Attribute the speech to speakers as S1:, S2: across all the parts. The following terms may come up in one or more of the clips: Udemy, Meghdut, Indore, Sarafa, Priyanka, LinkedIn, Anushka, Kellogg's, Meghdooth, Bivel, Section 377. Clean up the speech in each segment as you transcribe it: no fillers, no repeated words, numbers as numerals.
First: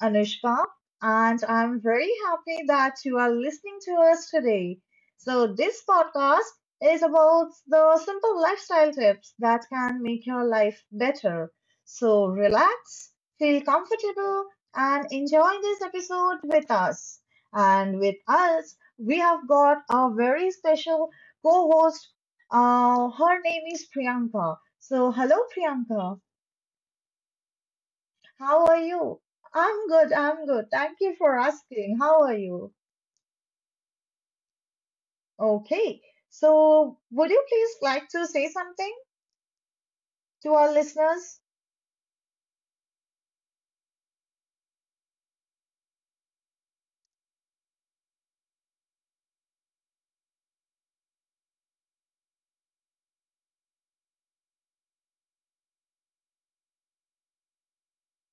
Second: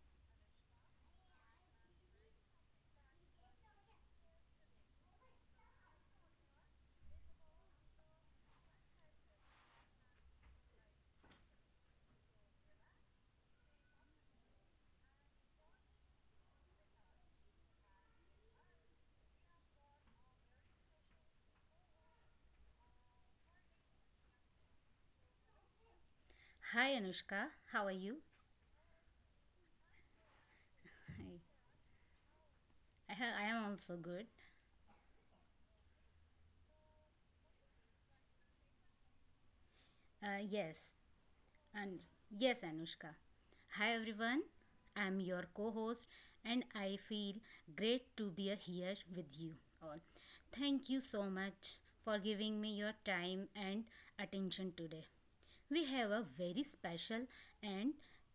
S1: Anushka, and I'm very happy that you are listening to us today. So, this podcast is about the simple lifestyle tips that can make your life better. So, relax, feel comfortable, and enjoy this episode with us. And with us, we have got our very special co host. Her name is Priyanka. So, hello Priyanka.
S2: Hi Anushka, how are you?
S1: How are you? I'm good. I'm good. Thank you for
S2: Hi,
S1: asking. How are you?
S2: I am also good.
S1: Okay. So, would you please like to say something to our
S2: Yes,
S1: listeners?
S2: and yes, Anushka. Hi everyone, I am your co host, and I feel great to be here with you all. Thank you so much for giving me your time and attention today. We have a very special and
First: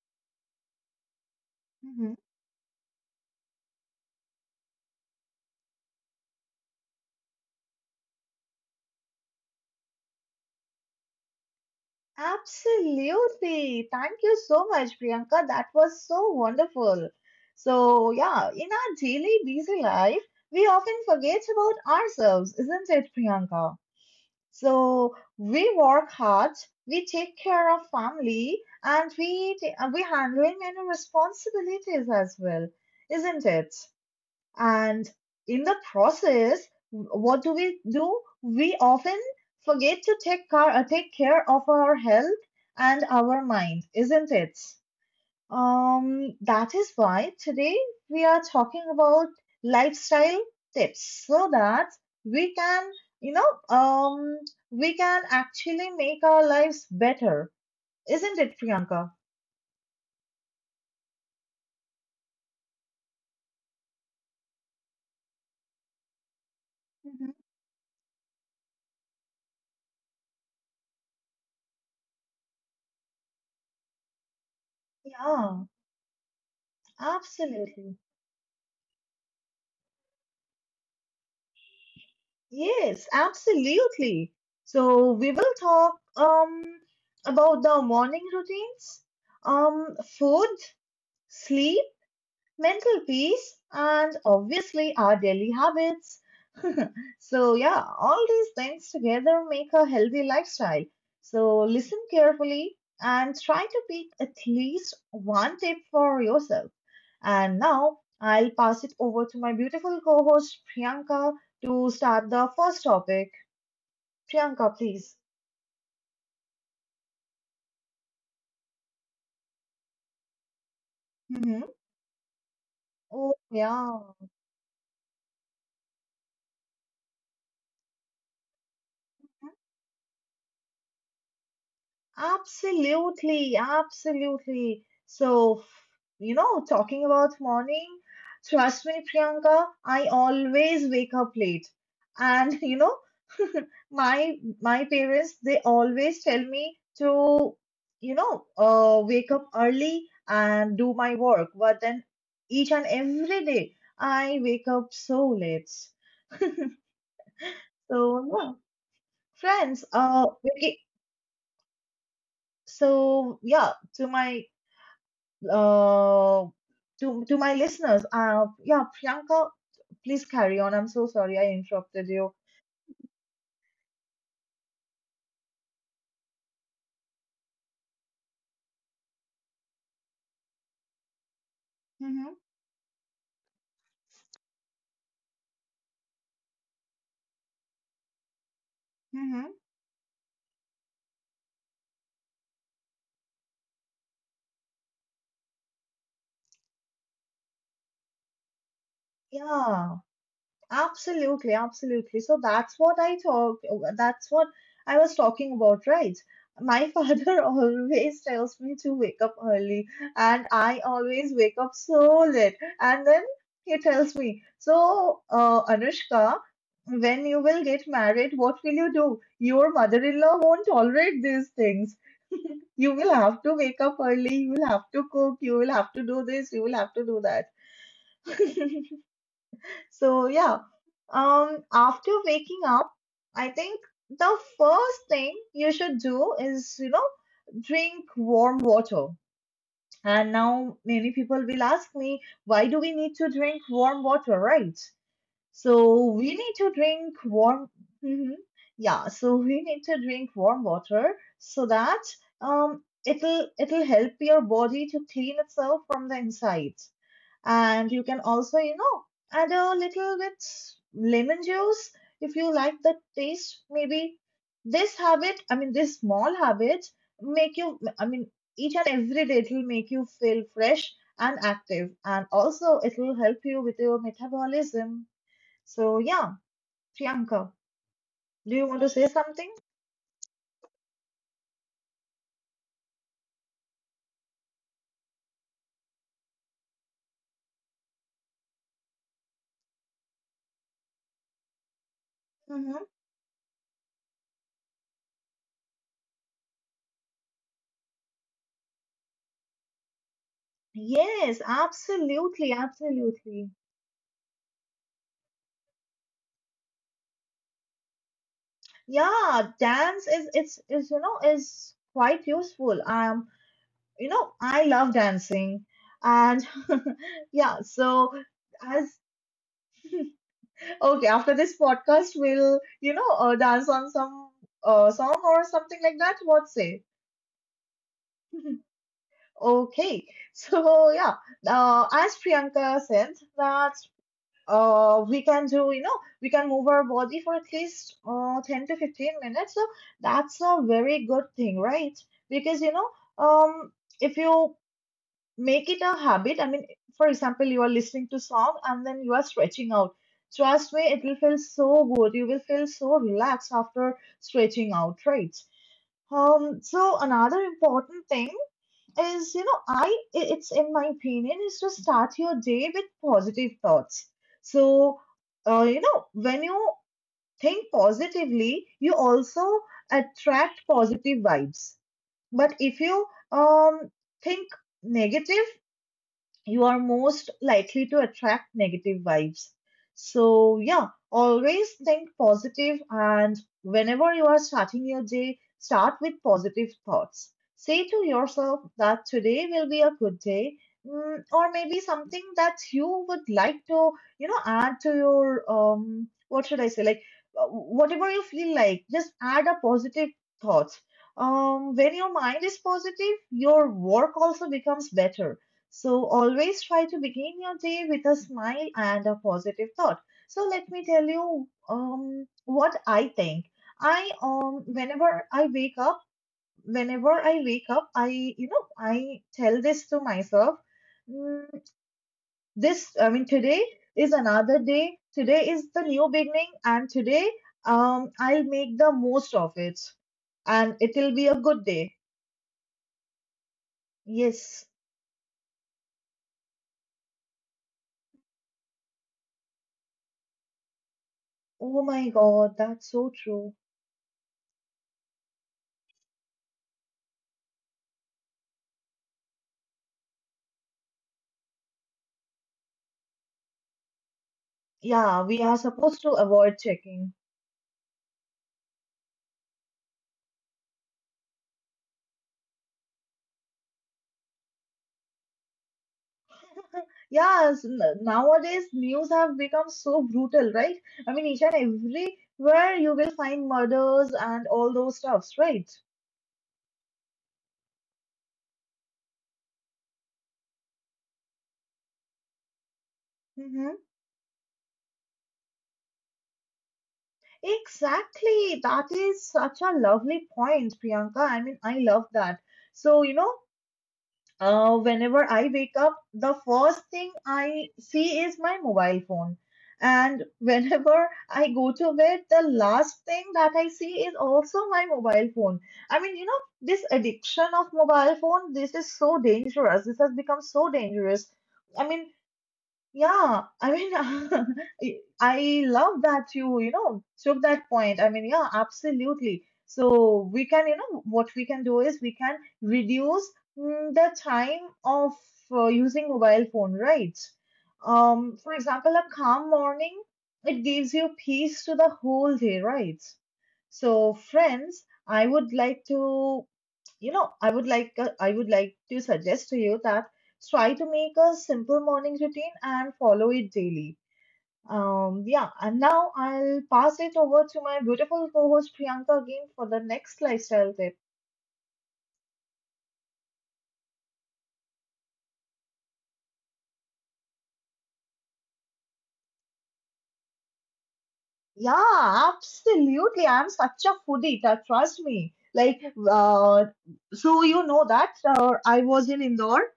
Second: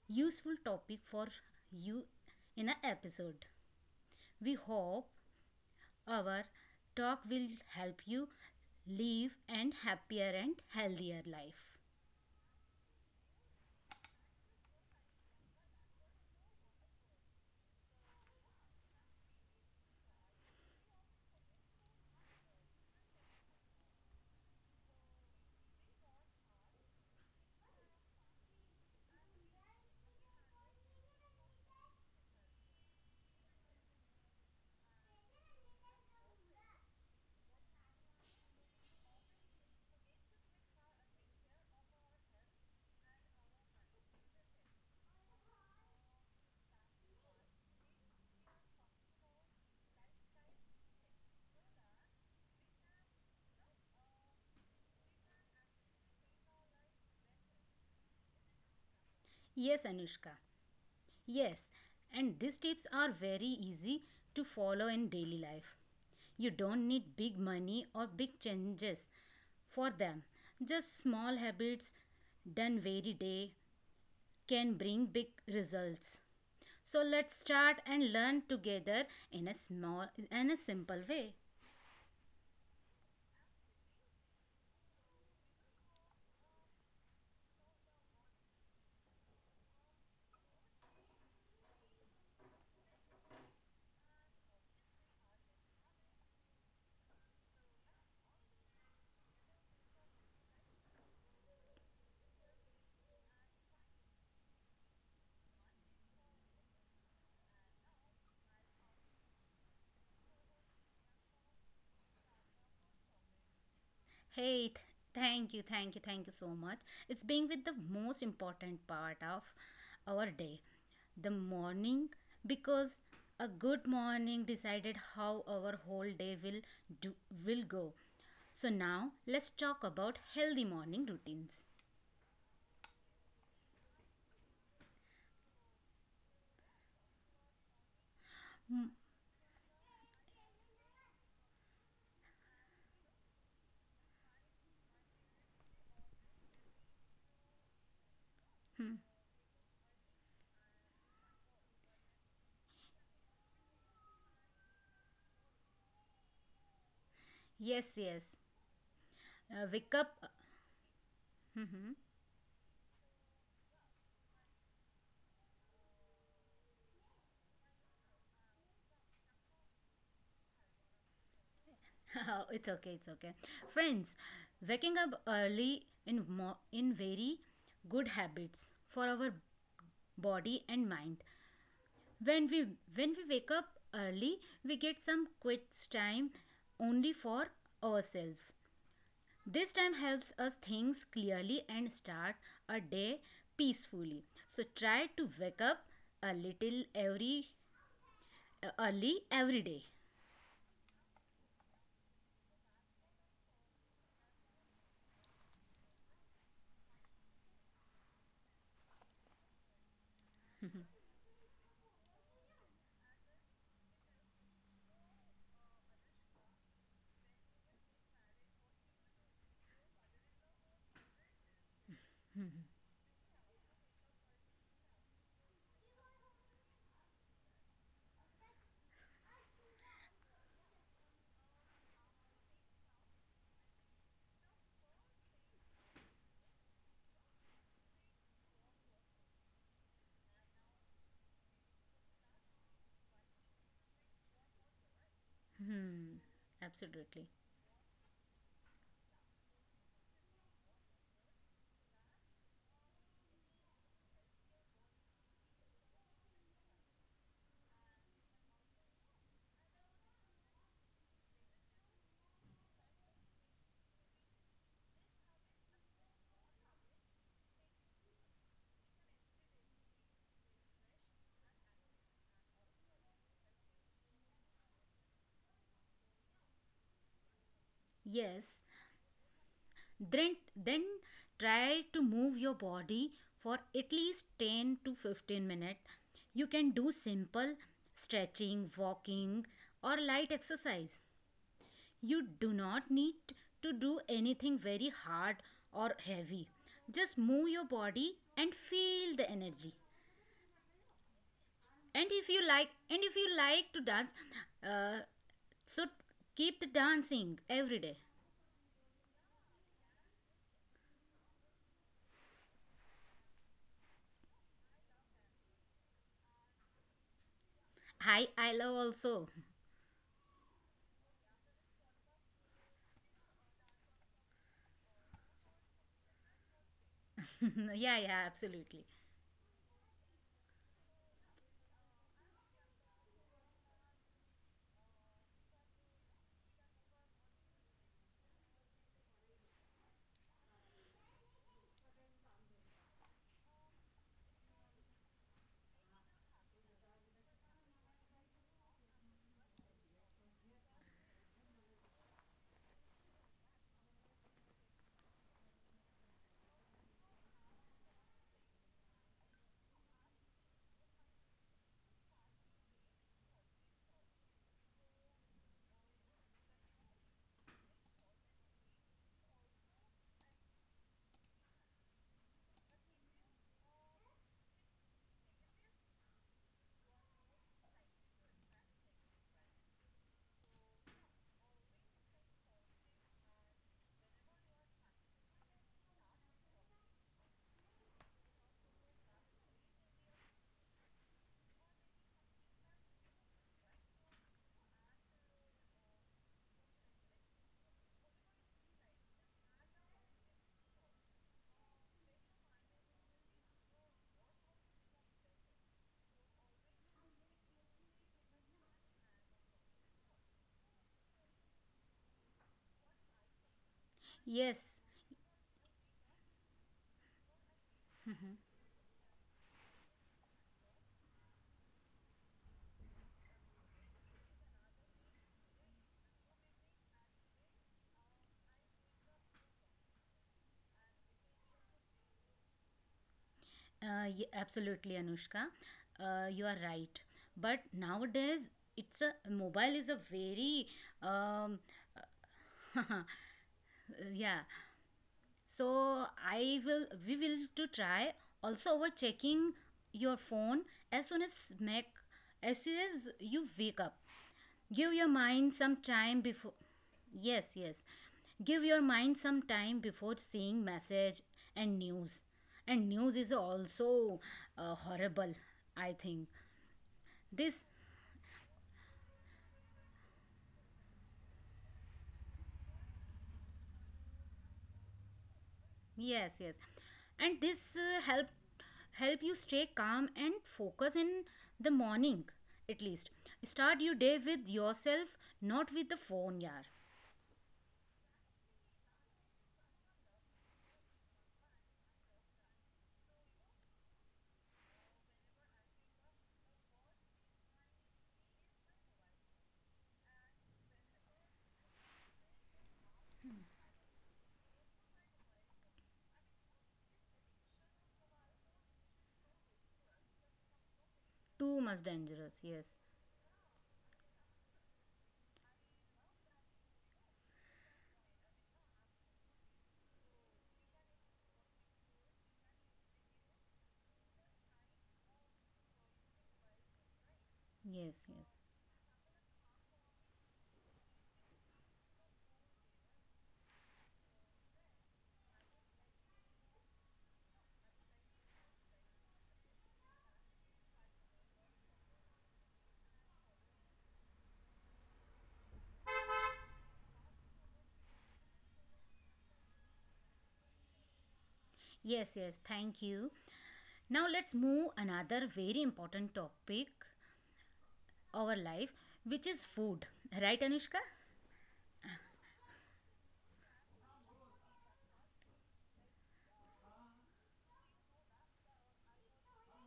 S2: useful topic for you
S1: Mhm.
S2: in an episode. We hope our talk will help you live an happier and healthier life.
S1: Absolutely. Thank you so much, Priyanka. That was so wonderful. So, yeah, in our daily busy life, we often forget about ourselves, isn't it, Priyanka? So we work hard, we take care of family, and we handling many responsibilities as well, isn't it? And in the process, what do? We often forget to take care of our health and our mind, isn't it? That is why today we are talking about lifestyle tips so that we can, you know, um, we can actually make our lives better, isn't it, Priyanka?
S2: Yes, Anushka. Yes, and these tips are very easy to follow in daily life. You don't need
S1: hmm
S2: big money or big changes for them. Just small habits done very day can bring big
S1: Yeah,
S2: results. So let's start
S1: absolutely.
S2: and learn together in a small and a simple way.
S1: Yes, absolutely. So we will talk about the morning routines, um, food, sleep, mental peace, and obviously our daily habits. So, yeah, all these things together make a healthy lifestyle. So, listen carefully and try to pick at least one tip for yourself. And now I'll pass it over to my beautiful co host Priyanka to start the first topic.
S2: Hey,
S1: Priyanka,
S2: th-
S1: please.
S2: thank you so much. It's being with the most important part of our day, the
S1: Mhm.
S2: morning, because
S1: Oh,
S2: a good
S1: yeah.
S2: morning decided how our whole day will do will go. So now let's talk about healthy morning routines.
S1: Absolutely, absolutely. So, you know, talking about morning, trust
S2: Mm,
S1: me, Priyanka, I always wake up late. And you know, my parents, they always tell me to, wake up early and do my work. But then each and every day, I wake up so late.
S2: yes,
S1: So,
S2: yes.
S1: yeah, friends,
S2: Wake
S1: uh,
S2: up.
S1: okay. So, yeah, uh, to my listeners, yeah, Priyanka, please carry on. I'm so sorry I interrupted you.
S2: It's okay. It's okay. Friends, waking up early in mo- in very good habits for our body and mind.
S1: Mm-hmm.
S2: When we when we wake up early we get some quits time only for ourselves.
S1: Mm-hmm.
S2: This time helps us think clearly and start a day peacefully, so try to wake up a little every early every day.
S1: Yeah. Absolutely, absolutely. So that's what I was talking about, right? My father always tells me to wake up early, and I always wake up so late. And then he tells me, so, Anushka, when you will get married, what will you do? Your mother-in-law won't tolerate these things. You will have to wake up early, you will have to cook, you will have to do this, you will have to do that. So yeah, after waking up, I think the first thing you should do is, you know, drink warm water. And now many people will ask me, why do we need to drink warm water, right? So
S2: Hmm,
S1: we need to drink
S2: absolutely,
S1: warm. Mhm. Yeah. So we need to drink warm water so that it'll help your body to clean itself from the inside. And you can also, you know, add a little bit lemon juice if you like the taste. Maybe this small habit, make you, I mean, each and every day it will make you feel fresh and active. And also, it will help you with your metabolism. So, yeah, Priyanka, do
S2: yes.
S1: you want to say something?
S2: Then try to move your body for at least 10 to 15 minutes. You can do simple stretching, walking, or light exercise. You do
S1: Mm-hmm.
S2: not need to do anything very hard or heavy. Just move your body and feel the energy.
S1: Yes,
S2: And if you
S1: absolutely,
S2: like, and if you
S1: absolutely.
S2: like to dance, uh, so keep the dancing every day.
S1: Yeah, dance is quite useful. You know, I love dancing. And yeah, so
S2: Hi, I love
S1: as
S2: also.
S1: okay, after this podcast, we'll, you know, dance on some song or something like that. What say?
S2: Yeah, yeah, absolutely.
S1: Okay, so yeah, as Priyanka said, that we can do, you know, we can move our body for at least 10 to 15 minutes. So that's a very good thing, right? Because, you know, um, if you make it a habit. I mean, for example, you are listening to song and then you are stretching out. Trust me, it will feel so good. You will feel so relaxed after stretching out, right? So another important thing is, you know, it's in my opinion is to start your day with positive thoughts. So, you know, when you think positively, you also attract positive vibes. But if you um think negative, you are most likely to attract negative vibes. So, yeah, always think positive and whenever you are starting your day, start with positive thoughts. Say to yourself that today will be a good day. Or maybe something that you would like to, you know, add to your, what should I say? Like whatever you feel like, just add a positive thought. When your mind is positive, your work also becomes better, so always try to begin your day with a smile and a positive thought. So let me tell you what I think. I
S2: Yes,
S1: whenever I wake up, whenever I wake up, I, you know, I tell this to myself. "Mm, this, I mean, today is another day. Today is the new beginning, and today I'll make the most of it, and it'll be a good day."
S2: Yeah,
S1: Yes.
S2: absolutely, Anushka. You are right. But nowadays, it's a mobile is a very um,
S1: Oh my God, that's so true.
S2: yeah. So I will we will to try also over checking your phone as soon as make as soon as you wake up. Give your
S1: Yeah, we are
S2: mind some
S1: supposed to
S2: time
S1: avoid
S2: before.
S1: checking.
S2: Yes, yes. Give your mind some time before seeing message and news. And news is also horrible, I think.
S1: Yes,
S2: This,
S1: nowadays news have become so brutal, right? I mean, each and everywhere you will find murders and all those stuffs, right?
S2: yes, yes. And this help help you stay calm and focus in the morning at least.
S1: Mm-hmm.
S2: Start your day with yourself, not with the phone, yaar.
S1: Exactly. That is such a lovely point, Priyanka. I mean, I love that. So, you know, Whenever I wake up, the first thing I see is my mobile phone. And whenever I go to bed, the last thing that I see is also my mobile phone. I mean, you know, this addiction of mobile phone, this is so dangerous. This has become so dangerous.
S2: Too
S1: I
S2: much
S1: mean,
S2: dangerous. Yes.
S1: yeah, I mean, I love that you know, took that point. I mean, yeah, absolutely. So we can, you know, what we can do is we can reduce the time of using mobile phone, right?
S2: Yes, yes.
S1: For example, a calm morning, it gives you peace to the whole day, right? So, friends, I would like to, you know, I would like to suggest to you that try to make a simple morning routine and follow it daily. Yeah, and now I'll pass it over to my beautiful co host Priyanka again for the next lifestyle tip.
S2: Yes, yes. Thank you. Now let's move another very important topic our life which is food. Right Anushka?
S1: Yeah, absolutely. I'm such a foodie, that trust me. Uh, so you know that I was in Indore,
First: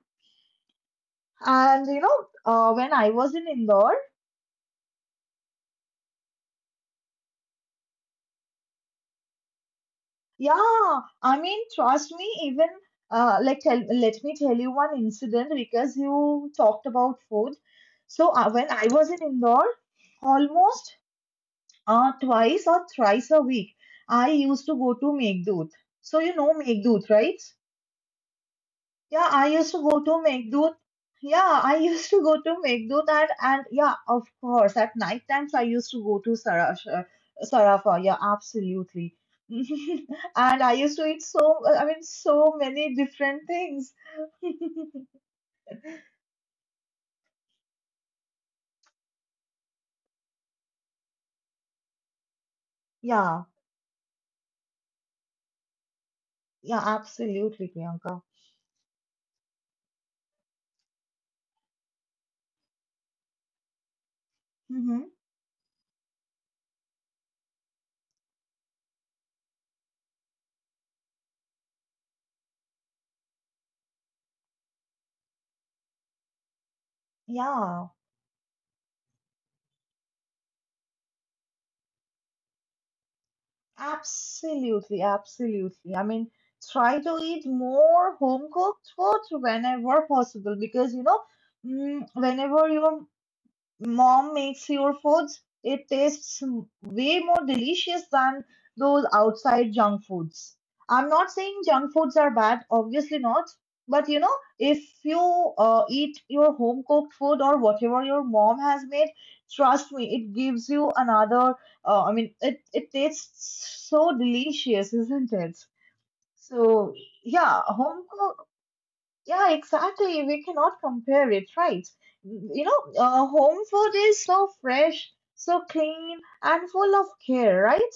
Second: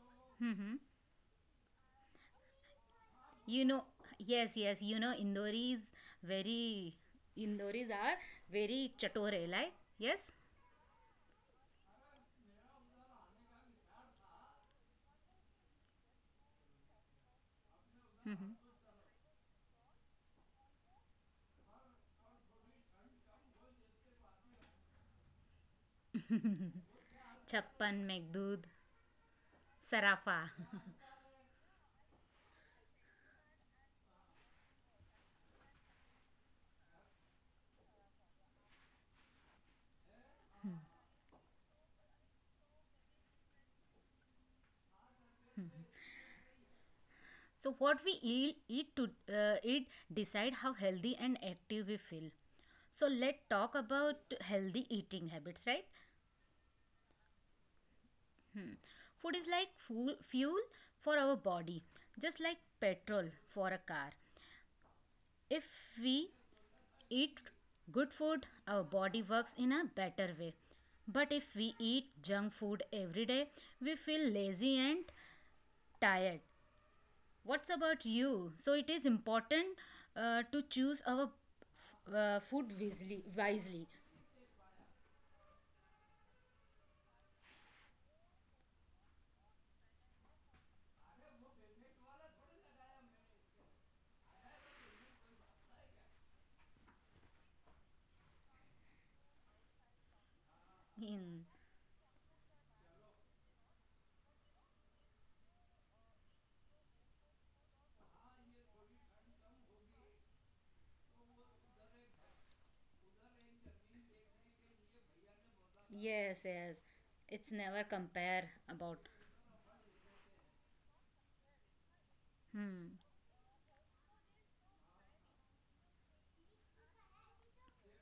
S1: and you know, when I was in
S2: You know,
S1: Indore,
S2: yes, yes, you know, Indoris very, Indoris are very chatore like, yes,
S1: yeah, I mean, trust me, even let me tell you one incident because you talked about food. So when I was in Indore, almost twice or thrice a week, I used to go to Meghdooth. So you know Meghdooth, right?
S2: chappan megdud
S1: Yeah, I used to go to
S2: sarafa.
S1: Meghdut. Yeah, I used to go to Meghdut and yeah, of course, at night times I used to go to Sarafa. Yeah, absolutely. And I used to eat so, I mean, so many different things.
S2: So what we eat decide how healthy and active we feel. So let's
S1: Yeah,
S2: talk about healthy eating habits, right?
S1: yeah, absolutely, Priyanka.
S2: Food is like fuel for our body, just like petrol for a car.
S1: Mm-hmm.
S2: If we eat good food, our body works in a better way. But if we eat junk food every day, we feel lazy and tired. What's
S1: Yeah,
S2: about you? So it is important to choose our food wisely. Wisely.
S1: absolutely, absolutely. I mean, try to eat more home cooked food whenever possible because you know, whenever your mom makes your foods, it tastes way more delicious than those outside junk foods. I'm not
S2: Hmm.
S1: saying junk foods are bad, obviously not. But you know, if you eat your home cooked food or whatever your mom has made, trust me, it gives you another. It tastes so delicious, isn't it?
S2: Yes, yes.
S1: So
S2: It's
S1: yeah,
S2: never
S1: home
S2: compare
S1: cook.
S2: about.
S1: Yeah, exactly. We cannot compare it, right? You know,
S2: Hmm.
S1: home food is so fresh, so clean, and full of care, right?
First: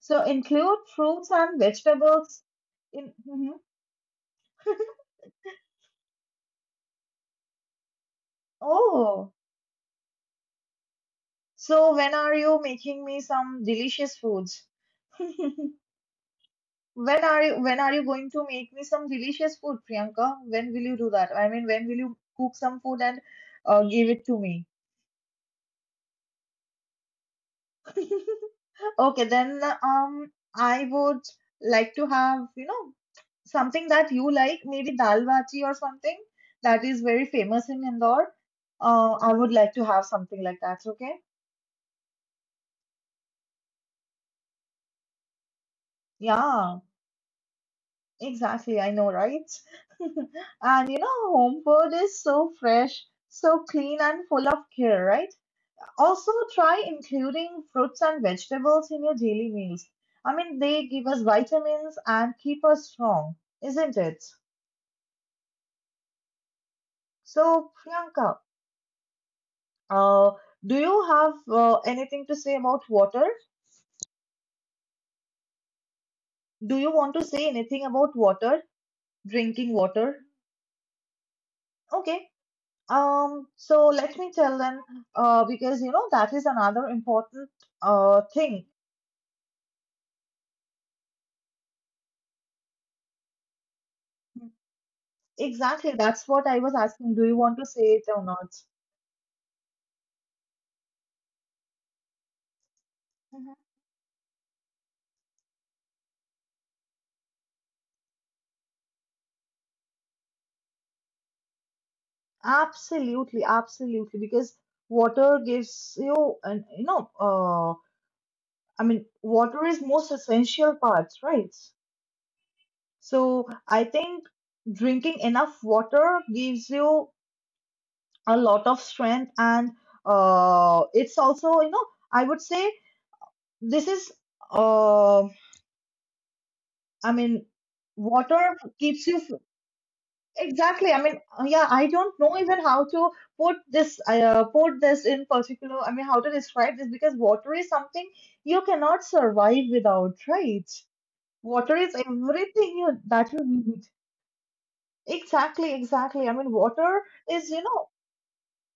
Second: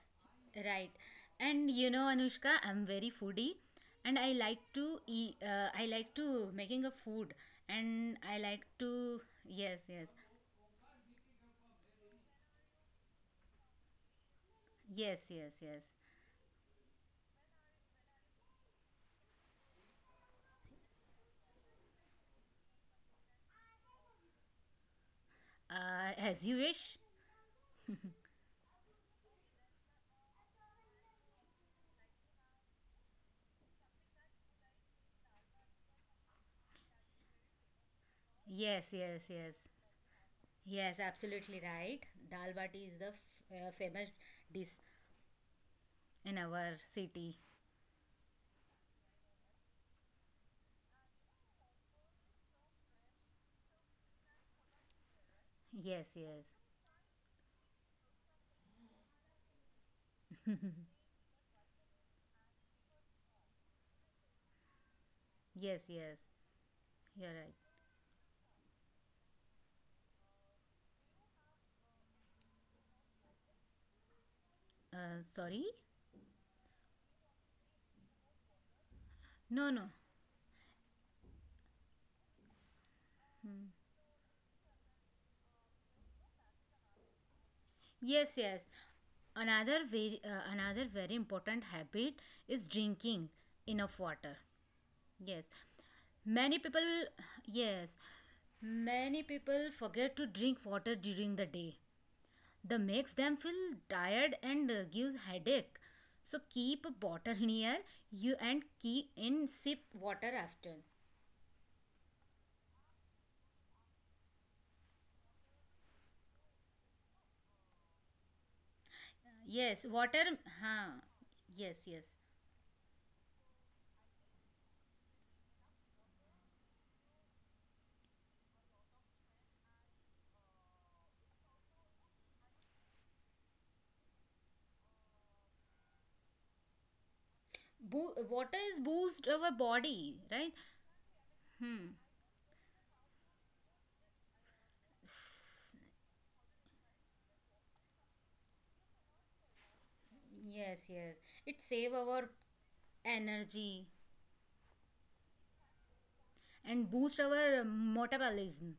S1: So include
S2: Right.
S1: fruits and
S2: And you know,
S1: vegetables.
S2: Anushka, I'm very
S1: In
S2: foodie
S1: mhm.
S2: and I like to making a food and I like to,
S1: Oh,
S2: yes, yes,
S1: so when are you making me some delicious foods?
S2: yes, yes, yes.
S1: When are you, going to make me some delicious food, Priyanka? When will you do that? I mean, when will you cook some food and give it to me?
S2: As you wish.
S1: Okay, then I would like to have, you know, something that you like, maybe dal bati or something that is very famous in Indore.
S2: Yes, yes,
S1: I would
S2: yes.
S1: like to have something like that,
S2: Yes,
S1: okay?
S2: absolutely right. Dal bati is the famous dish in our
S1: Yeah,
S2: city.
S1: exactly. I know, right? And you know, home food is so fresh, so clean, and full of care, right?
S2: Yes,
S1: Also,
S2: yes.
S1: try including fruits and vegetables in your daily meals. I mean, they give us vitamins and keep us strong, isn't it?
S2: Yes, yes. You're right.
S1: So, Priyanka, uh, do you have anything to say about water?
S2: Sorry?
S1: Do you want to say anything about water,
S2: No,
S1: drinking
S2: no.
S1: water? Okay. So let me tell them, because you know that is another important
S2: Yes, yes.
S1: thing.
S2: Another very important habit is drinking enough water. Yes.
S1: Exactly, that's what
S2: Many
S1: I was
S2: people,
S1: asking. Do you want to say
S2: yes,
S1: it or not?
S2: many people forget to drink water during the day. That makes them
S1: Mhm.
S2: feel tired and gives headache. So keep a bottle near you and keep in sip water after.
S1: Absolutely, absolutely, because water gives you and you know I mean water
S2: Yes,
S1: is most
S2: water
S1: essential
S2: huh.
S1: parts, right?
S2: Yes, yes.
S1: So I think drinking enough water gives you a lot of strength, and it's also, I would say this is, uh, I mean,
S2: Water
S1: water
S2: is
S1: keeps you
S2: boost our body, right?
S1: exactly. I mean, yeah, I don't know even how to put this, put this in particular. I mean, how to describe this because water is something you cannot survive without, right?
S2: Yes, yes. It
S1: Water
S2: save
S1: is
S2: our
S1: everything you that you
S2: energy
S1: need. Exactly, exactly. I mean,
S2: and
S1: water
S2: boost
S1: is,
S2: our metabolism.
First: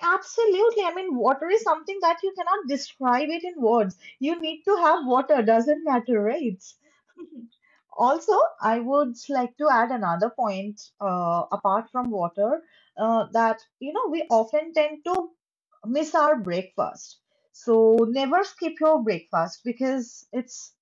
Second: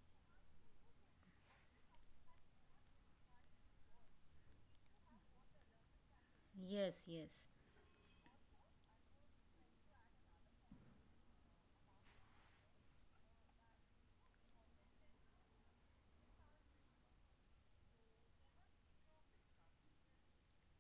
S1: absolutely. I mean, water is something that you cannot describe it in words. You need to have water, doesn't matter, right?
S2: Yes, yes.
S1: Also, I would like to add another point apart from water that, you know, we often tend to miss our breakfast. So never skip your breakfast because it's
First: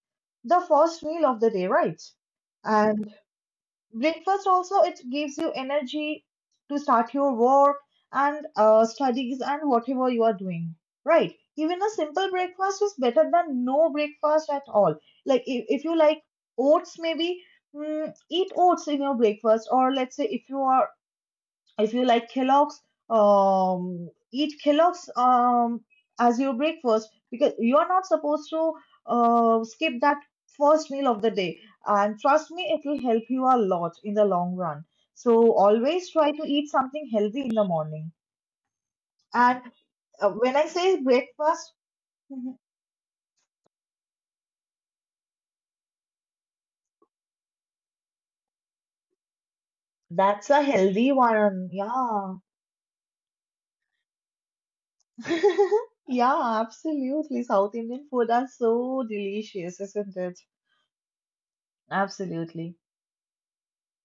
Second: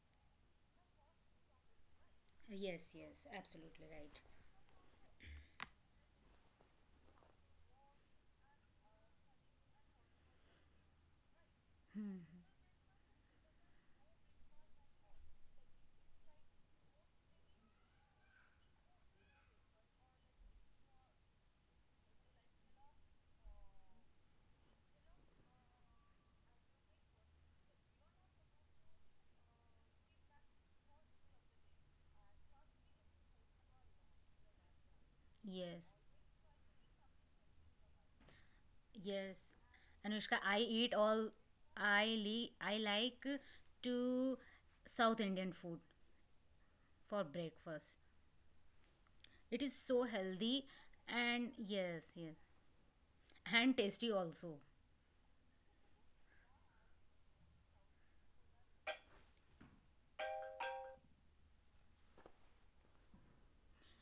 S1: the first meal of the day, right?
S2: Yes, yes. Absolutely right.
S1: Breakfast also it gives you energy to start your work and studies and whatever you are doing, right? Even a simple breakfast is better than no breakfast at all. Like if you like oats, maybe eat oats in your breakfast. Or let's say if you are if you like Kellogg's, eat Kellogg's as your breakfast, because you are not supposed to skip that first meal of the day. And trust me, it will help you a lot in the long run. So
S2: Yes.
S1: always try to eat something healthy in the morning.
S2: Yes.
S1: And
S2: Anushka,
S1: when
S2: I
S1: I
S2: eat
S1: say
S2: all,
S1: breakfast,
S2: I like to South Indian food for breakfast. It is so
S1: that's a
S2: healthy
S1: healthy
S2: and
S1: one.
S2: yes,
S1: Yeah.
S2: yes. And tasty also.
S1: Yeah, absolutely. South Indian food are so delicious, isn't it? Absolutely.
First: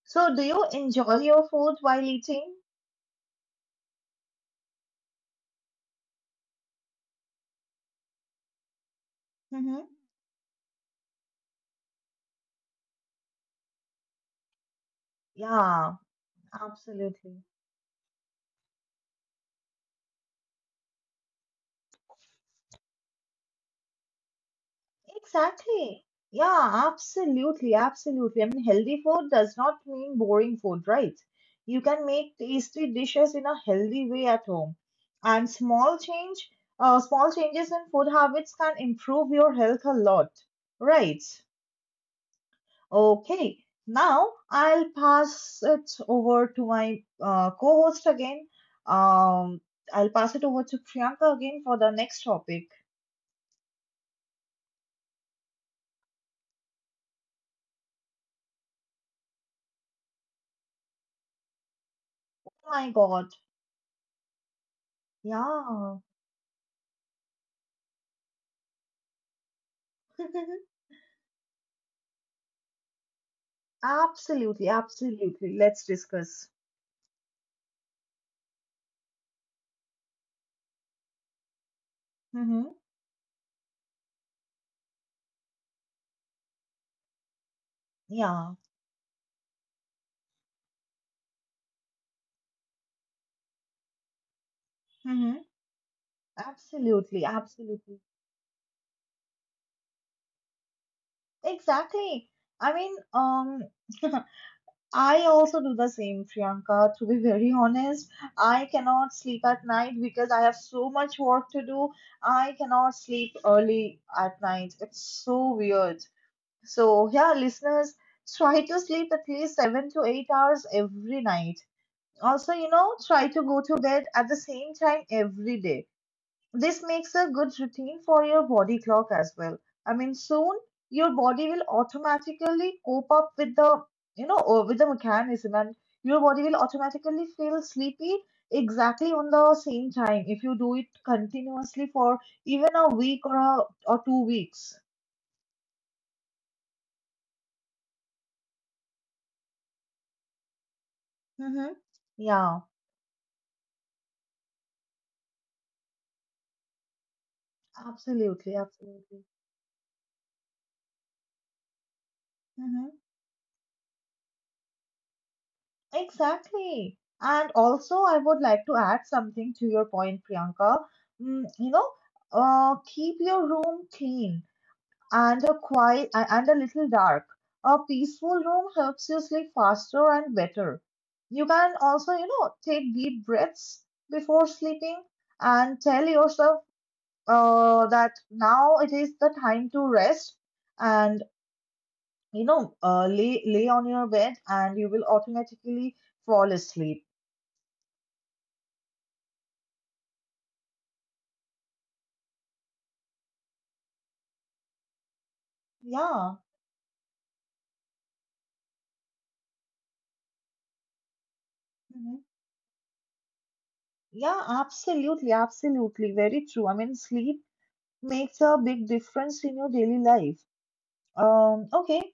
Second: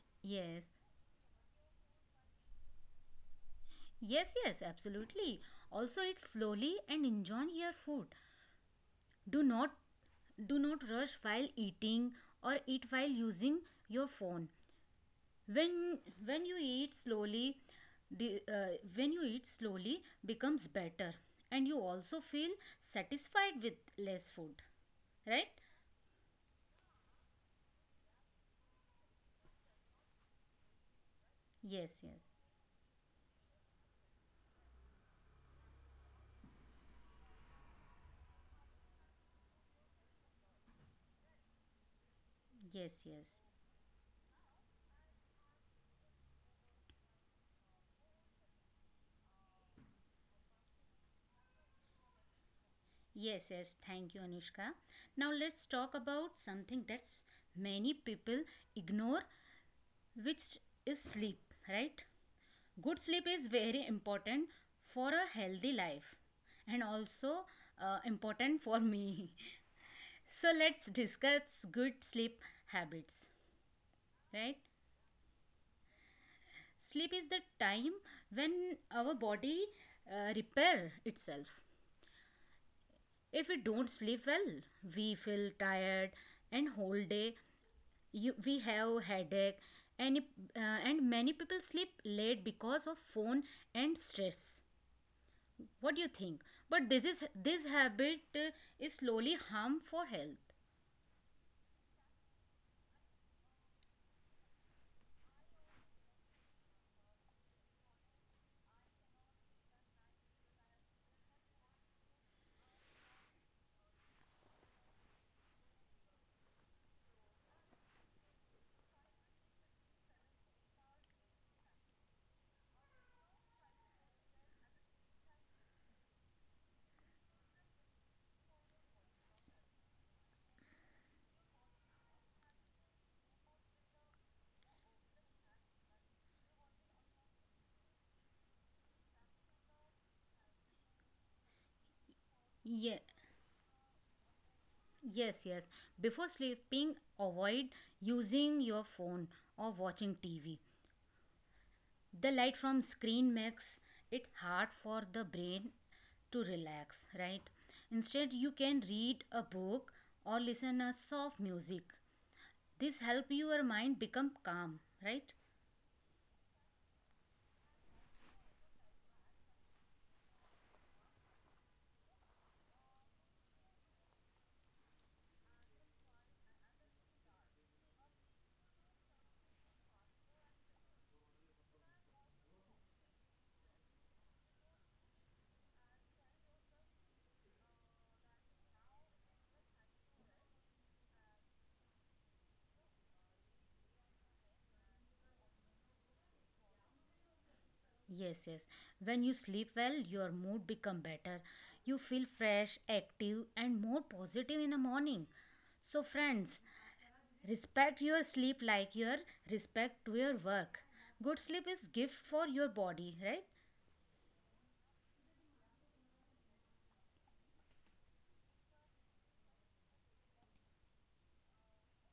S1: So, do you
S2: Yes.
S1: enjoy your food while eating?
S2: Yes, yes, absolutely. Also eat slowly and enjoy your food. Do not
S1: Hmm,
S2: do not rush while eating or eat while using your phone.
S1: yeah,
S2: When when you eat
S1: absolutely.
S2: slowly, the, when you eat slowly becomes better and you also feel satisfied with less food. Right?
S1: Exactly. Yeah, absolutely. Absolutely. I mean, healthy food does not mean boring food, right? You
S2: Yes,
S1: can
S2: yes.
S1: make tasty dishes in a healthy way at home. And small changes in food habits can improve your health a lot, right?
S2: Yes, yes.
S1: Okay, now I'll pass it over to my co-host again. Um, I'll pass it over to Priyanka again for the next topic.
S2: Yes, yes. Thank you, Anushka. Now let's talk about something that's many people ignore, which is sleep, right?
S1: Oh my
S2: Good
S1: God,
S2: sleep is very important for a healthy
S1: yeah,
S2: life and also important for me. So let's discuss good sleep habits, right?
S1: absolutely, absolutely. Let's discuss.
S2: Sleep is the time when our body repair itself.
S1: Mm-hmm.
S2: If we don't sleep well we feel tired and whole day you,
S1: Yeah,
S2: we have headache any, and many people sleep late because of phone and stress.
S1: mm-hmm.
S2: What do you think? But this
S1: Absolutely,
S2: is this
S1: absolutely.
S2: habit is slowly harm for health.
S1: Exactly. I mean, I also do the same, Priyanka. To be very honest, I cannot sleep at night because I have so much work to do. I cannot sleep early at night. It's so weird. So, yeah, listeners, try to sleep at least 7 to 8 hours every night. Also, you know, try to go to bed at the same time every day. This makes a good routine for your body clock as well. I mean, soon your body will automatically cope up with the, with the mechanism, and your body will automatically feel sleepy exactly on the same time if you do it continuously for even a
S2: Yeah,
S1: week or 2 weeks.
S2: yes, yes. Before sleeping, avoid using your phone or watching TV.
S1: Mm-hmm.
S2: The
S1: Yeah,
S2: light from screen makes it hard for the brain to relax, right? Instead,
S1: absolutely,
S2: you can
S1: absolutely.
S2: read a book or listen a soft music.
S1: Mm-hmm.
S2: This help your mind become calm, right?
S1: Exactly. And also, I would like to add something to your point, Priyanka. You know, keep your room clean and a quiet a- and a little dark. A peaceful room helps you sleep faster and better. You can also, you know, take deep breaths before sleeping and tell yourself that now it is the time to rest, and, you know, lay on your bed and you will automatically fall asleep.
S2: Yes, yes. When you sleep well, your mood become better. You feel fresh, active and more positive in the morning. So
S1: Yeah.
S2: friends, respect your sleep like your respect to your work. Good sleep is
S1: Mhm.
S2: gift for your body, right?
S1: Yeah, absolutely, absolutely. Very true. I mean, sleep makes a big difference in your daily life. Okay,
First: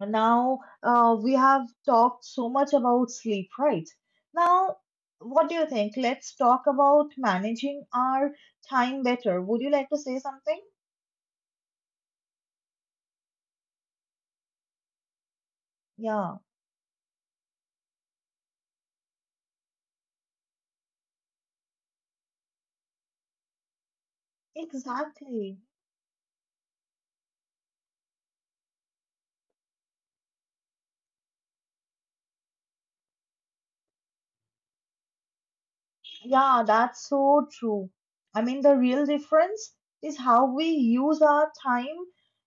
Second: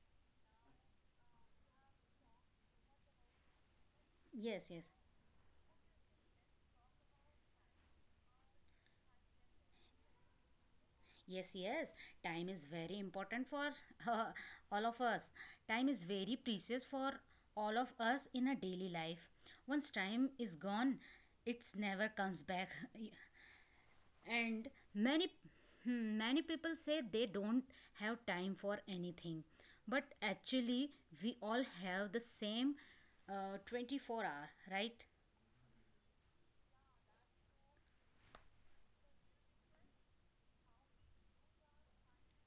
S1: now we have talked so much about sleep, right?
S2: Yes,
S1: Now,
S2: yes.
S1: what do you think? Let's talk about managing our time better. Would you like to say something?
S2: Yes, yes. Time is very important for uh, all of us. Time is
S1: Yeah,
S2: very precious for all of us in a daily life. Once time is gone, it's never comes back. And many,
S1: exactly.
S2: hmm, many people say they don't have time for anything, but actually we all have the same 24 hour, right?
S1: Yeah, that's so true. I mean, the real difference is how we use our time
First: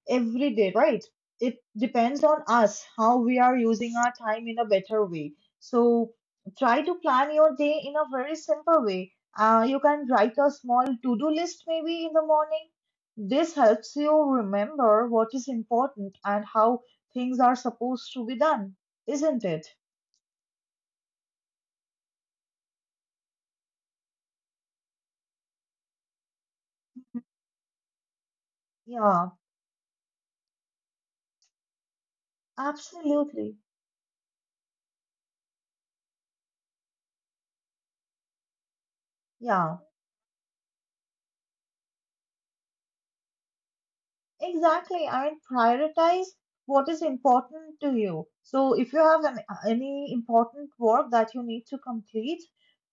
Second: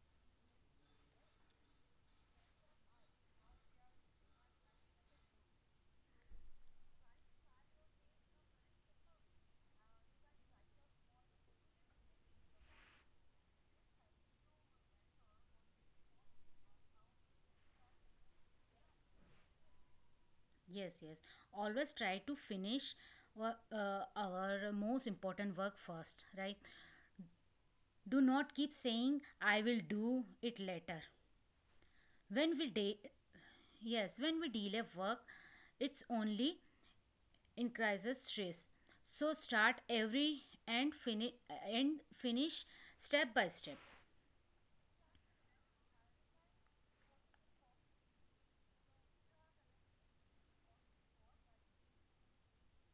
S1: every day, right? It depends on us how we are using our time in a better way. So try to plan your day in a very simple way. You can write a small to-do list maybe in the morning. This helps you remember what is important and how things are supposed to be done, isn't it?
S2: Yes, yes, always try to finish our most important work first, right? Do not keep saying
S1: Yeah,
S2: I will do it later. when we de-
S1: absolutely.
S2: yes, when we delay work it's only increases stress. So start
S1: Yeah.
S2: every and finish step by step.
S1: Exactly. I mean, prioritize what is important to you. So, if you any important work that you need to complete,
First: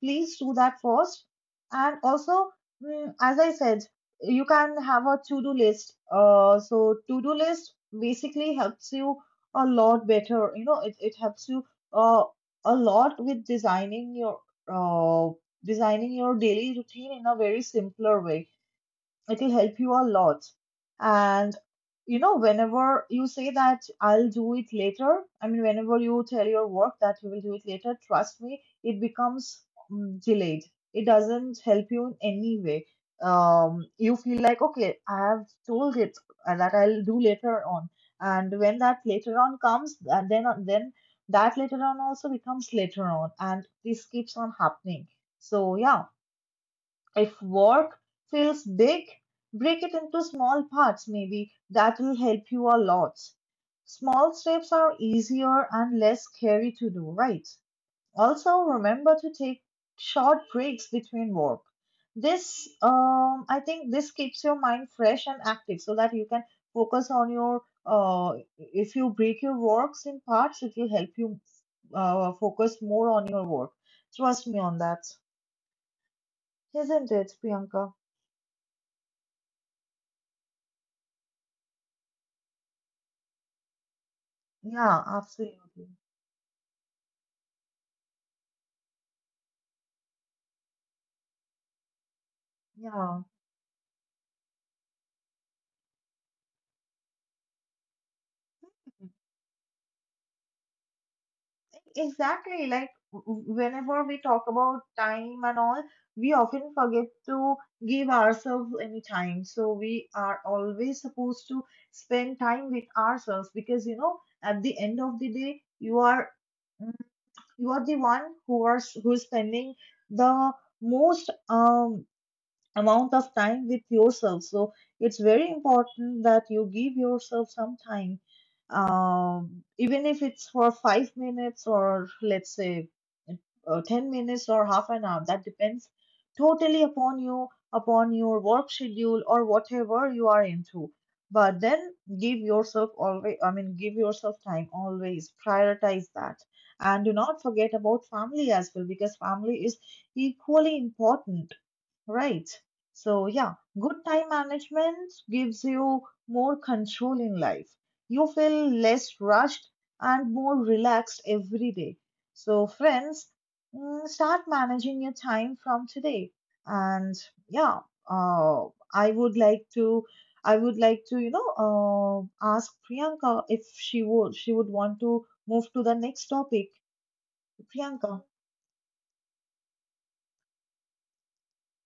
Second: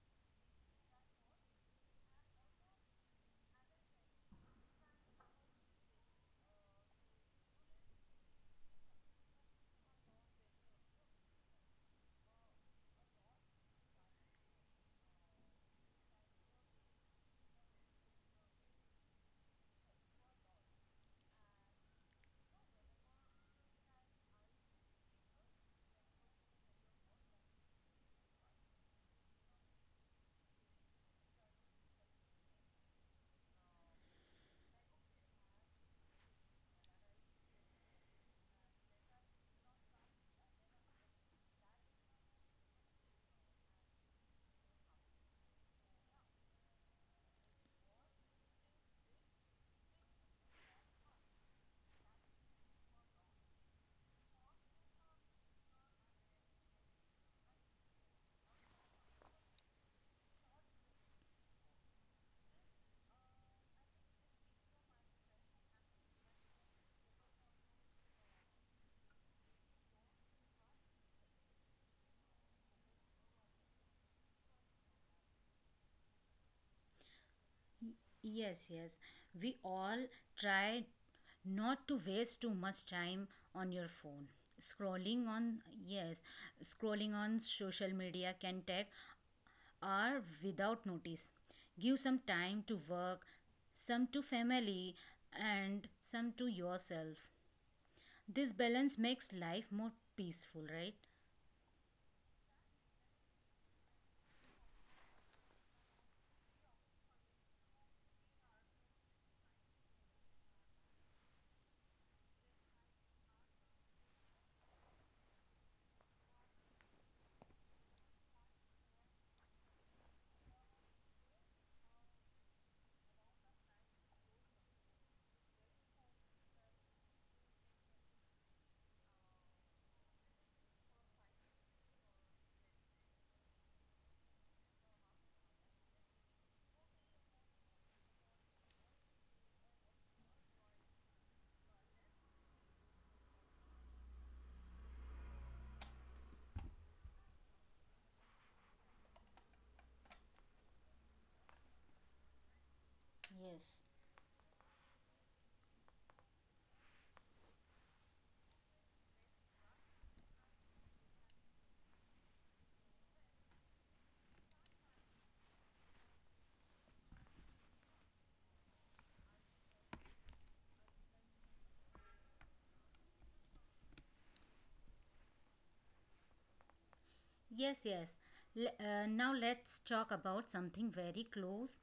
S1: please do that first. And also, as I said, you can have a to do list. So, to do list basically helps you a lot better. You know, it helps you uh, a lot with uh, designing your daily routine in a very simpler way. It'll help you a lot. And you know, whenever you say that I'll do it later, I mean, whenever you tell your work that you will do it later, trust me, it becomes delayed. It doesn't help you in any way. You feel like, okay, I have told it that I'll do later on, and when that later on comes, and then that later on also becomes later on, and this keeps on happening. So yeah, if work feels big, break it into small parts, maybe that will help you a lot. Small steps are easier and less scary to do, right? Also, remember to take short breaks between work. This, I think, this keeps your mind fresh and active so that you can focus on your. Uh, if you break your works in parts, it will help you focus more on your work. Trust me on that, isn't it, Priyanka?
S2: Yes, yes. We all try not to waste too much time on your phone.
S1: Yeah,
S2: Scrolling on,
S1: absolutely.
S2: yes, scrolling on social media can take hour without notice. Give some time to
S1: Yeah,
S2: work, some to family and some to yourself. This balance makes life more peaceful, right?
S1: exactly. Like whenever we talk about time and all, we often forget to give ourselves any time. So we are always supposed to spend time with ourselves because you know, at the end of the day, you are mm, you are the one who is spending the most amount of time with yourself. So it's very important that you give yourself some time, even if it's for 5 minutes or let's say 10 minutes or half an hour. That depends totally upon you, upon your work schedule or whatever you are into. But then give yourself always, I mean, give yourself time always, prioritize that. And do not forget about family as well, because family is equally important. Right. So, yeah,
S2: Yes.
S1: good time management gives you more control in life. You feel less rushed and more relaxed every day. So, friends, start managing your time from today. And yeah, uh, I would like to, I would like to, you know, ask Priyanka if she would want to move to the next topic.
S2: Yes, yes.
S1: Priyanka.
S2: Now let's talk about something very close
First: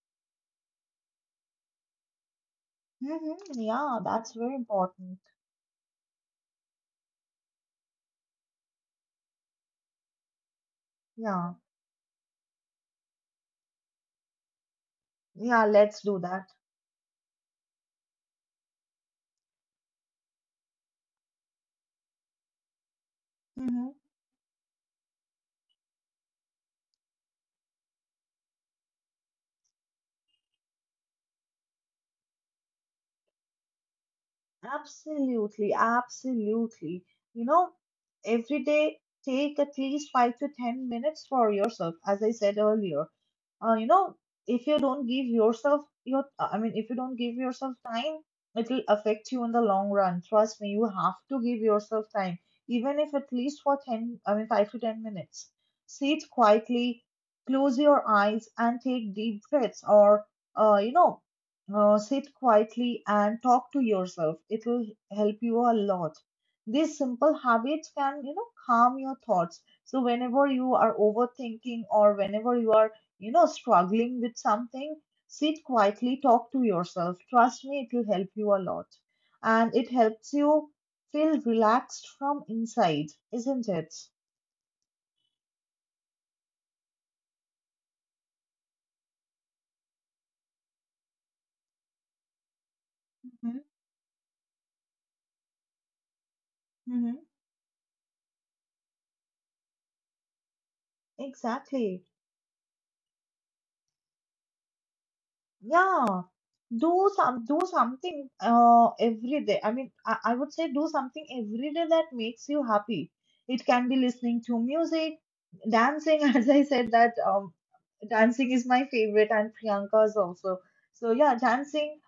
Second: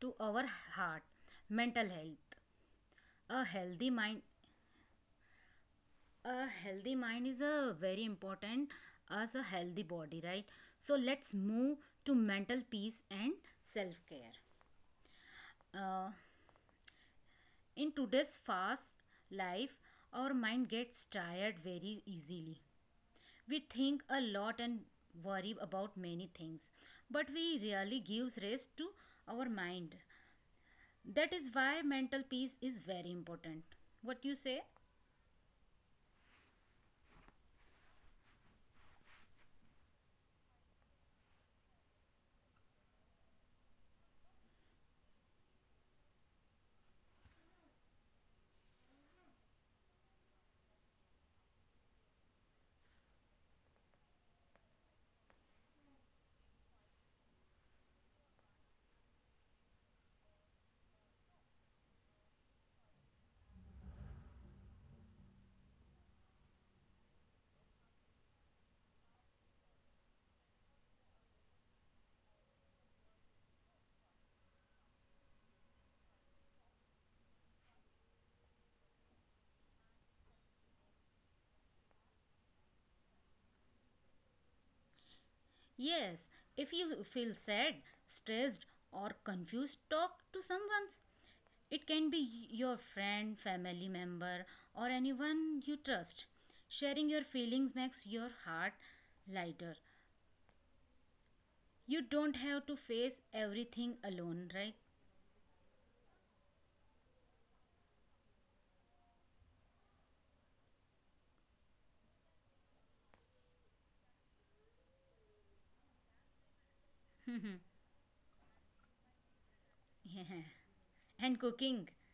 S2: to our heart, mental health. A
S1: Hmm,
S2: healthy
S1: yeah,
S2: mind,
S1: that's very important.
S2: a healthy mind is a very important as a healthy body, right? So let's
S1: Yeah.
S2: move to mental peace and self-care.
S1: Yeah, let's
S2: Uh,
S1: do that.
S2: in today's fast life, our mind gets tired very easily. We think
S1: Hmm.
S2: a lot and worry about many things, but we rarely give rest to our mind. That is why mental peace is very important. What you say?
S1: Absolutely, absolutely. You know, every day take at least 5 to 10 minutes for yourself, as I said earlier. You know, if you don't give yourself your I mean if you don't give yourself time, it will affect you in the long run. Trust me, you have to give yourself time, even if at least for 10, I mean 5 to 10 minutes. Sit quietly, close your eyes and take deep breaths, or uh, you know sit quietly and talk to yourself. It will help you a lot. These simple habits can, you know, calm your thoughts. So whenever you are overthinking or whenever you are, you know, struggling with something, sit quietly, talk to yourself. Trust me, it will help you a lot. And it helps you feel relaxed from inside, isn't it?
S2: Yes, if you feel sad, stressed, or confused, talk to someone. It can be your friend,
S1: Hmm.
S2: family member, or anyone you trust. Sharing your
S1: Hmm.
S2: feelings makes your heart lighter. You
S1: Exactly.
S2: don't have to face everything alone, right?
S1: Yeah. Do something every day. I mean, I would say do something every day that makes you happy. It can be listening to music, dancing, as I said that dancing is my favorite and Priyanka's
S2: Yeah.
S1: also. So
S2: And
S1: yeah,
S2: cooking.
S1: dancing.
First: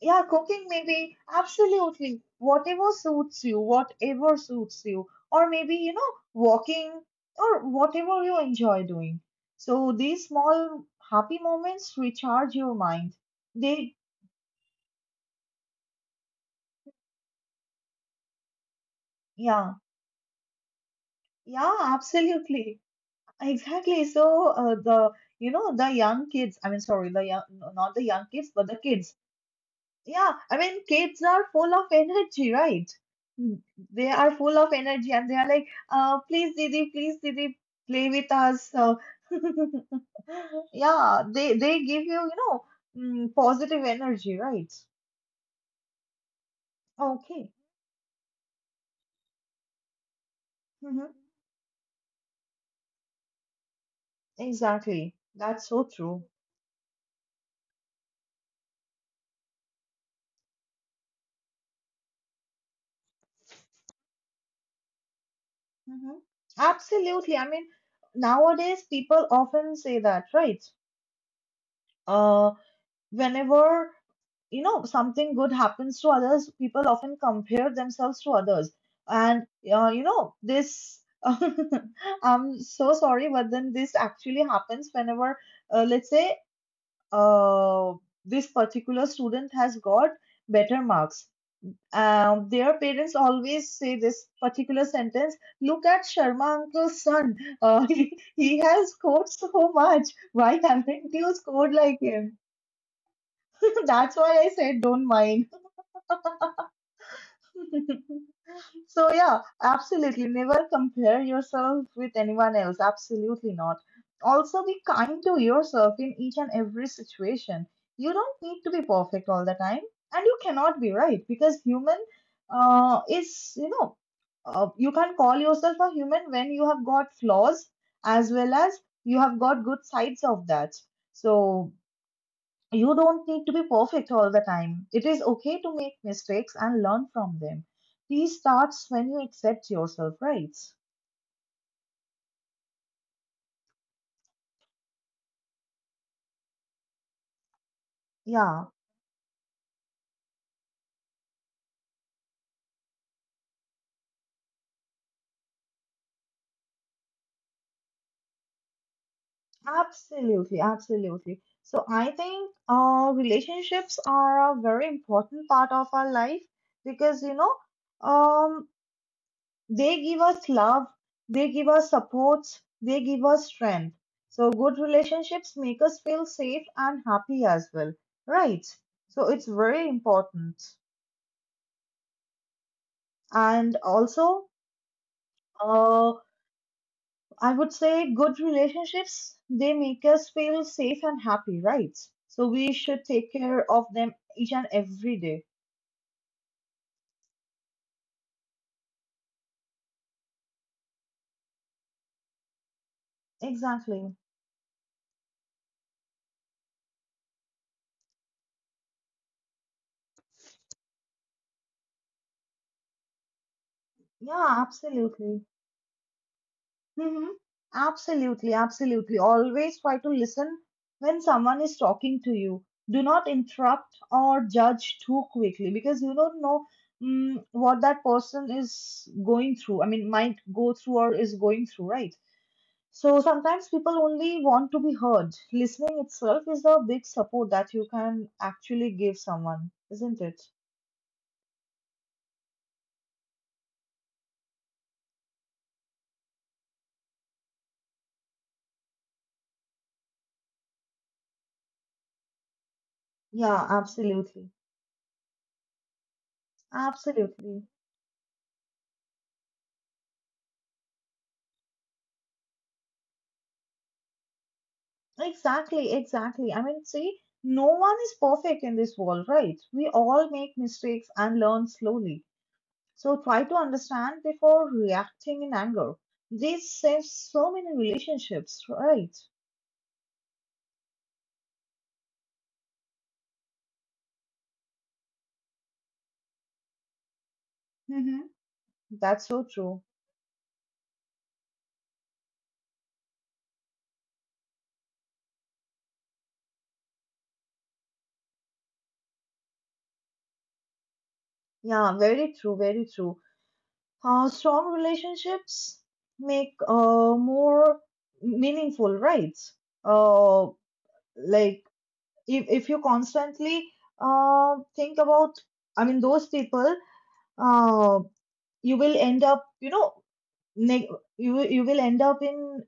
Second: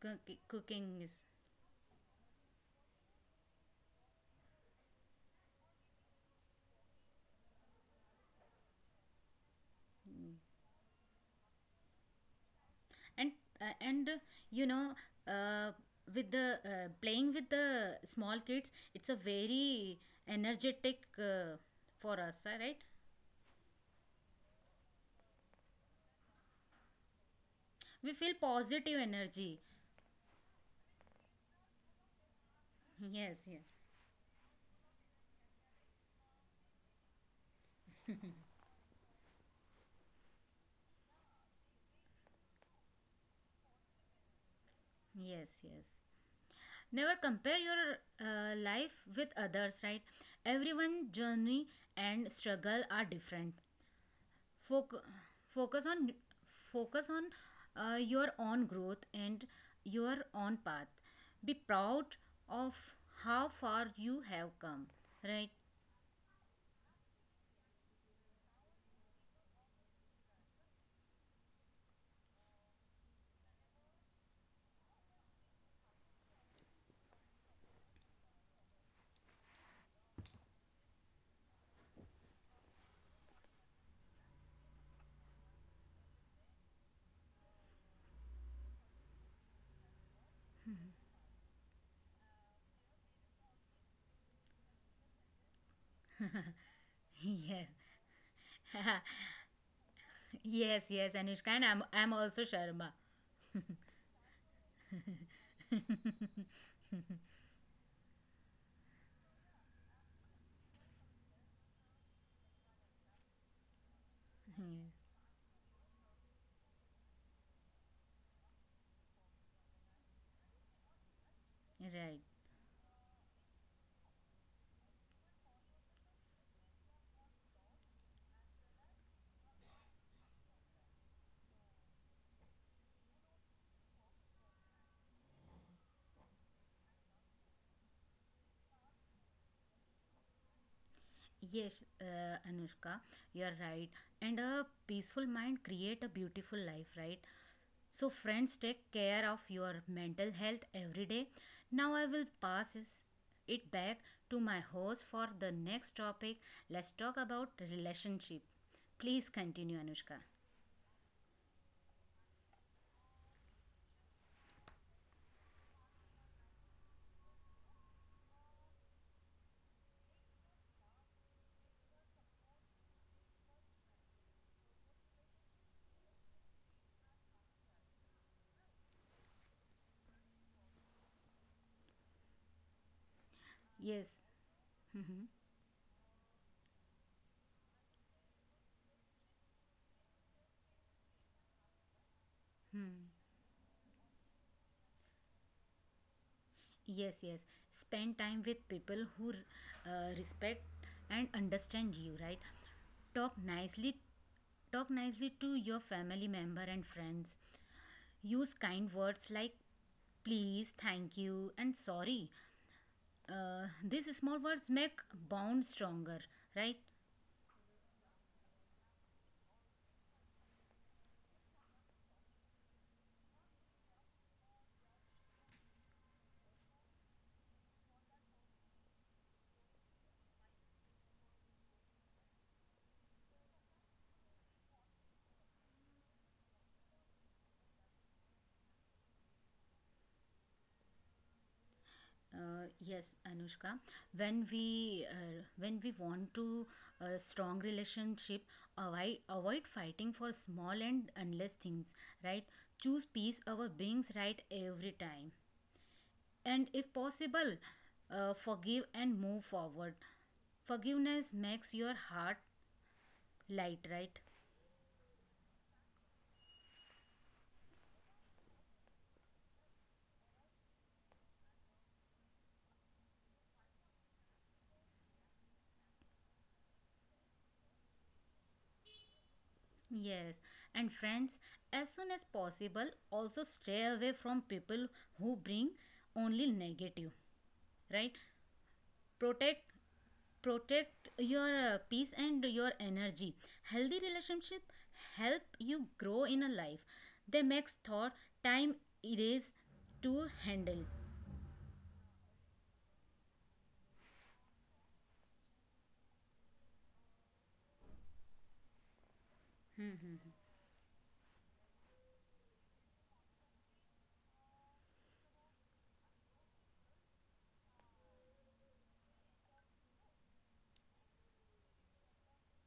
S1: Yeah, cooking
S2: Cooking is
S1: maybe. Absolutely. Whatever suits you, whatever suits you. Or maybe, you know, walking or whatever you enjoy doing. So these small happy moments recharge your mind.
S2: and uh,
S1: They,
S2: and uh, you know uh, with the playing with the small kids it's a
S1: yeah,
S2: very energetic
S1: yeah,
S2: for us, right?
S1: absolutely. Exactly. So you know, the young kids, I mean, sorry, the young, no, not the
S2: We
S1: young
S2: feel
S1: kids, but the
S2: positive
S1: kids.
S2: energy,
S1: Yeah, I mean, kids are full of energy, right?
S2: yes,
S1: Mm,
S2: yes.
S1: they are full of energy and they are like, please, Didi, play with us. So, yeah, they give you, you know, positive energy, right?
S2: Yes, yes, never
S1: Okay.
S2: compare your life with others, right?
S1: Hmm.
S2: Everyone journey and struggle are different. Foc-
S1: Exactly. That's so
S2: focus on
S1: true.
S2: focus on your own growth and your own path. Be proud of how far you have come, right?
S1: Hmm. Absolutely. I mean, nowadays people often say that, right? Uh, whenever you know something good happens to others, people often compare themselves to others. And you know, this I'm so sorry, but then this actually happens. Whenever let's say uh, this particular student has got better marks, their parents always say this particular sentence: look at Sharma uncle's son,
S2: Yes.
S1: he has scored so much, why
S2: Yes,
S1: haven't
S2: yes,
S1: you
S2: Anushka, and
S1: scored
S2: i'm,
S1: like
S2: I'm
S1: him?
S2: also sharma.
S1: That's why I said don't mind. So, yeah, absolutely. Never compare yourself with anyone else. Absolutely not. Also, be
S2: Hmm,
S1: kind to yourself in each and every situation. You don't need to be perfect all the time, and you cannot be right, because human
S2: right.
S1: is, you know, you can call yourself a human when you have got flaws as well as you have got good sides of that. So, you don't need to be perfect all the time. It is okay to make mistakes and learn from them. Peace starts when you accept yourself, right?
S2: Yes, Anushka, you're right. And a peaceful mind create a beautiful life, right? So friends,
S1: Yeah,
S2: take care of your mental health every day. Now I will it back to my host for the next topic. Let's talk about relationship. Please continue, Anushka.
S1: absolutely, absolutely. So I think relationships are a very important part of our life, because you know, um, they give us love, they give us support, they give us strength. So good relationships make us feel safe and happy as well, right? So it's very important. And
S2: Yes.
S1: also,
S2: Mhm.
S1: uh, I would say good relationships, they make us feel safe and happy, right? So we should take care of them each and every day.
S2: Yes, yes. Spend time with people who respect and understand you, right? Talk nicely
S1: Exactly.
S2: Talk nicely to your family member and friends. Use kind words like please, thank you, and sorry. These small
S1: Yeah,
S2: words make
S1: absolutely.
S2: bond stronger, right?
S1: Hmm. Absolutely, absolutely. Always try to listen when someone is talking to you. Do not interrupt or judge too quickly, because you don't know what that person is going through I mean might go through or is going through, right? So sometimes people only want to be heard. Listening itself is a big support that you can actually give someone, isn't it?
S2: Yes, Anushka. When we want to strong relationship, avoid fighting for small and unless things, right? Choose peace
S1: Yeah,
S2: over beings right
S1: absolutely.
S2: every time. And if possible,
S1: Absolutely.
S2: forgive and move forward. Forgiveness makes your heart light, right?
S1: Exactly, exactly. I mean, see, no one is perfect in this world, right? We all make mistakes and learn slowly. So try to understand before reacting in anger. This saves so many relationships, right?
S2: Yes, and friends, as soon as possible, also stay away from people who bring only negative, right?
S1: Mm-hmm. That's so
S2: Protect
S1: true.
S2: protect your peace and your energy. Healthy relationship help you grow in a life, they makes thought time erase to handle.
S1: Yeah, very true, very true. Strong relationships make more meaningful, right? Uh, like if, if you constantly think about, I mean those people, uh, you will end up, you know, neg- you will end up in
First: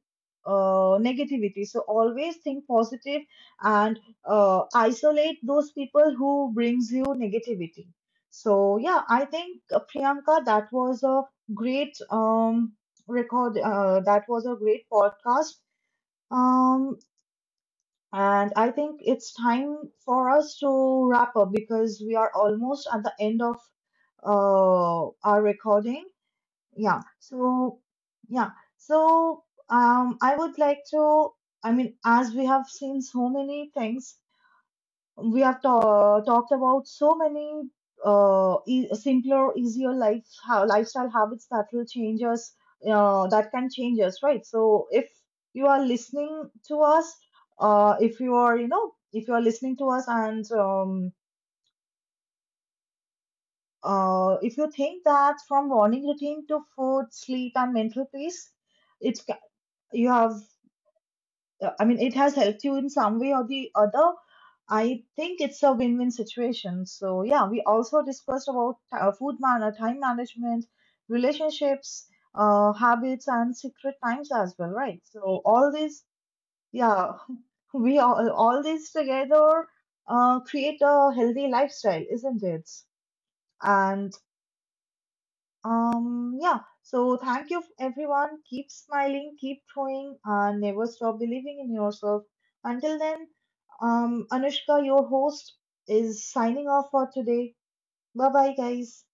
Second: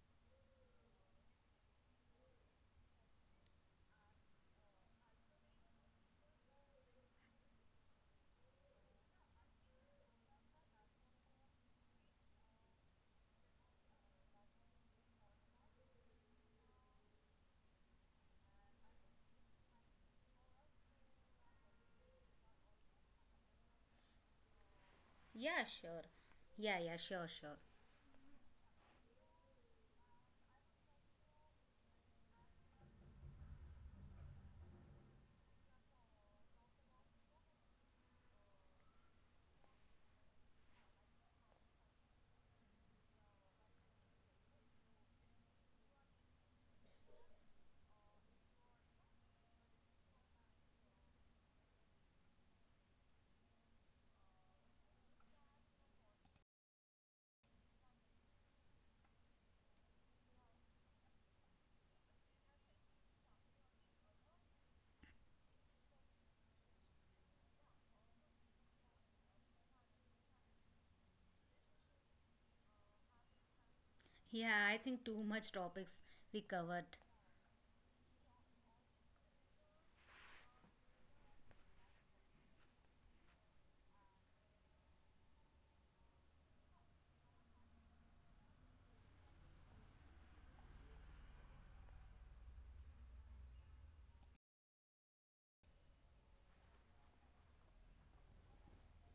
S1: negativity. So always think positive and isolate those people who brings you negativity. So yeah, I think Priyanka, that was a great record. That was a great podcast. Um, and I think it's time for us to wrap up because we are almost at the end of our
S2: Yeah,
S1: recording.
S2: sure. yeah yeah
S1: yeah
S2: sure sure
S1: so yeah so I would like to, I mean, as we have seen so many things, we have talked about so many simpler easier life how lifestyle habits that will change us, that can change us, right? So if you are listening to us, if you are you know if you are listening to us, and if you think that from morning routine to food, sleep and mental peace, it you have I mean it has helped you in some way or the other, I think it's a win-win situation. So yeah, we also discussed about food manner, time management, relationships, habits and secret times as
S2: Yeah,
S1: well,
S2: I
S1: right?
S2: think too
S1: So
S2: much
S1: all
S2: topics
S1: these,
S2: we covered.
S1: yeah, we all these together create a healthy lifestyle, isn't it? And yeah, so thank you everyone. Keep smiling, keep trying, and never stop believing in yourself. Until then, Anushka, your host, is signing off for today. Bye bye, guys.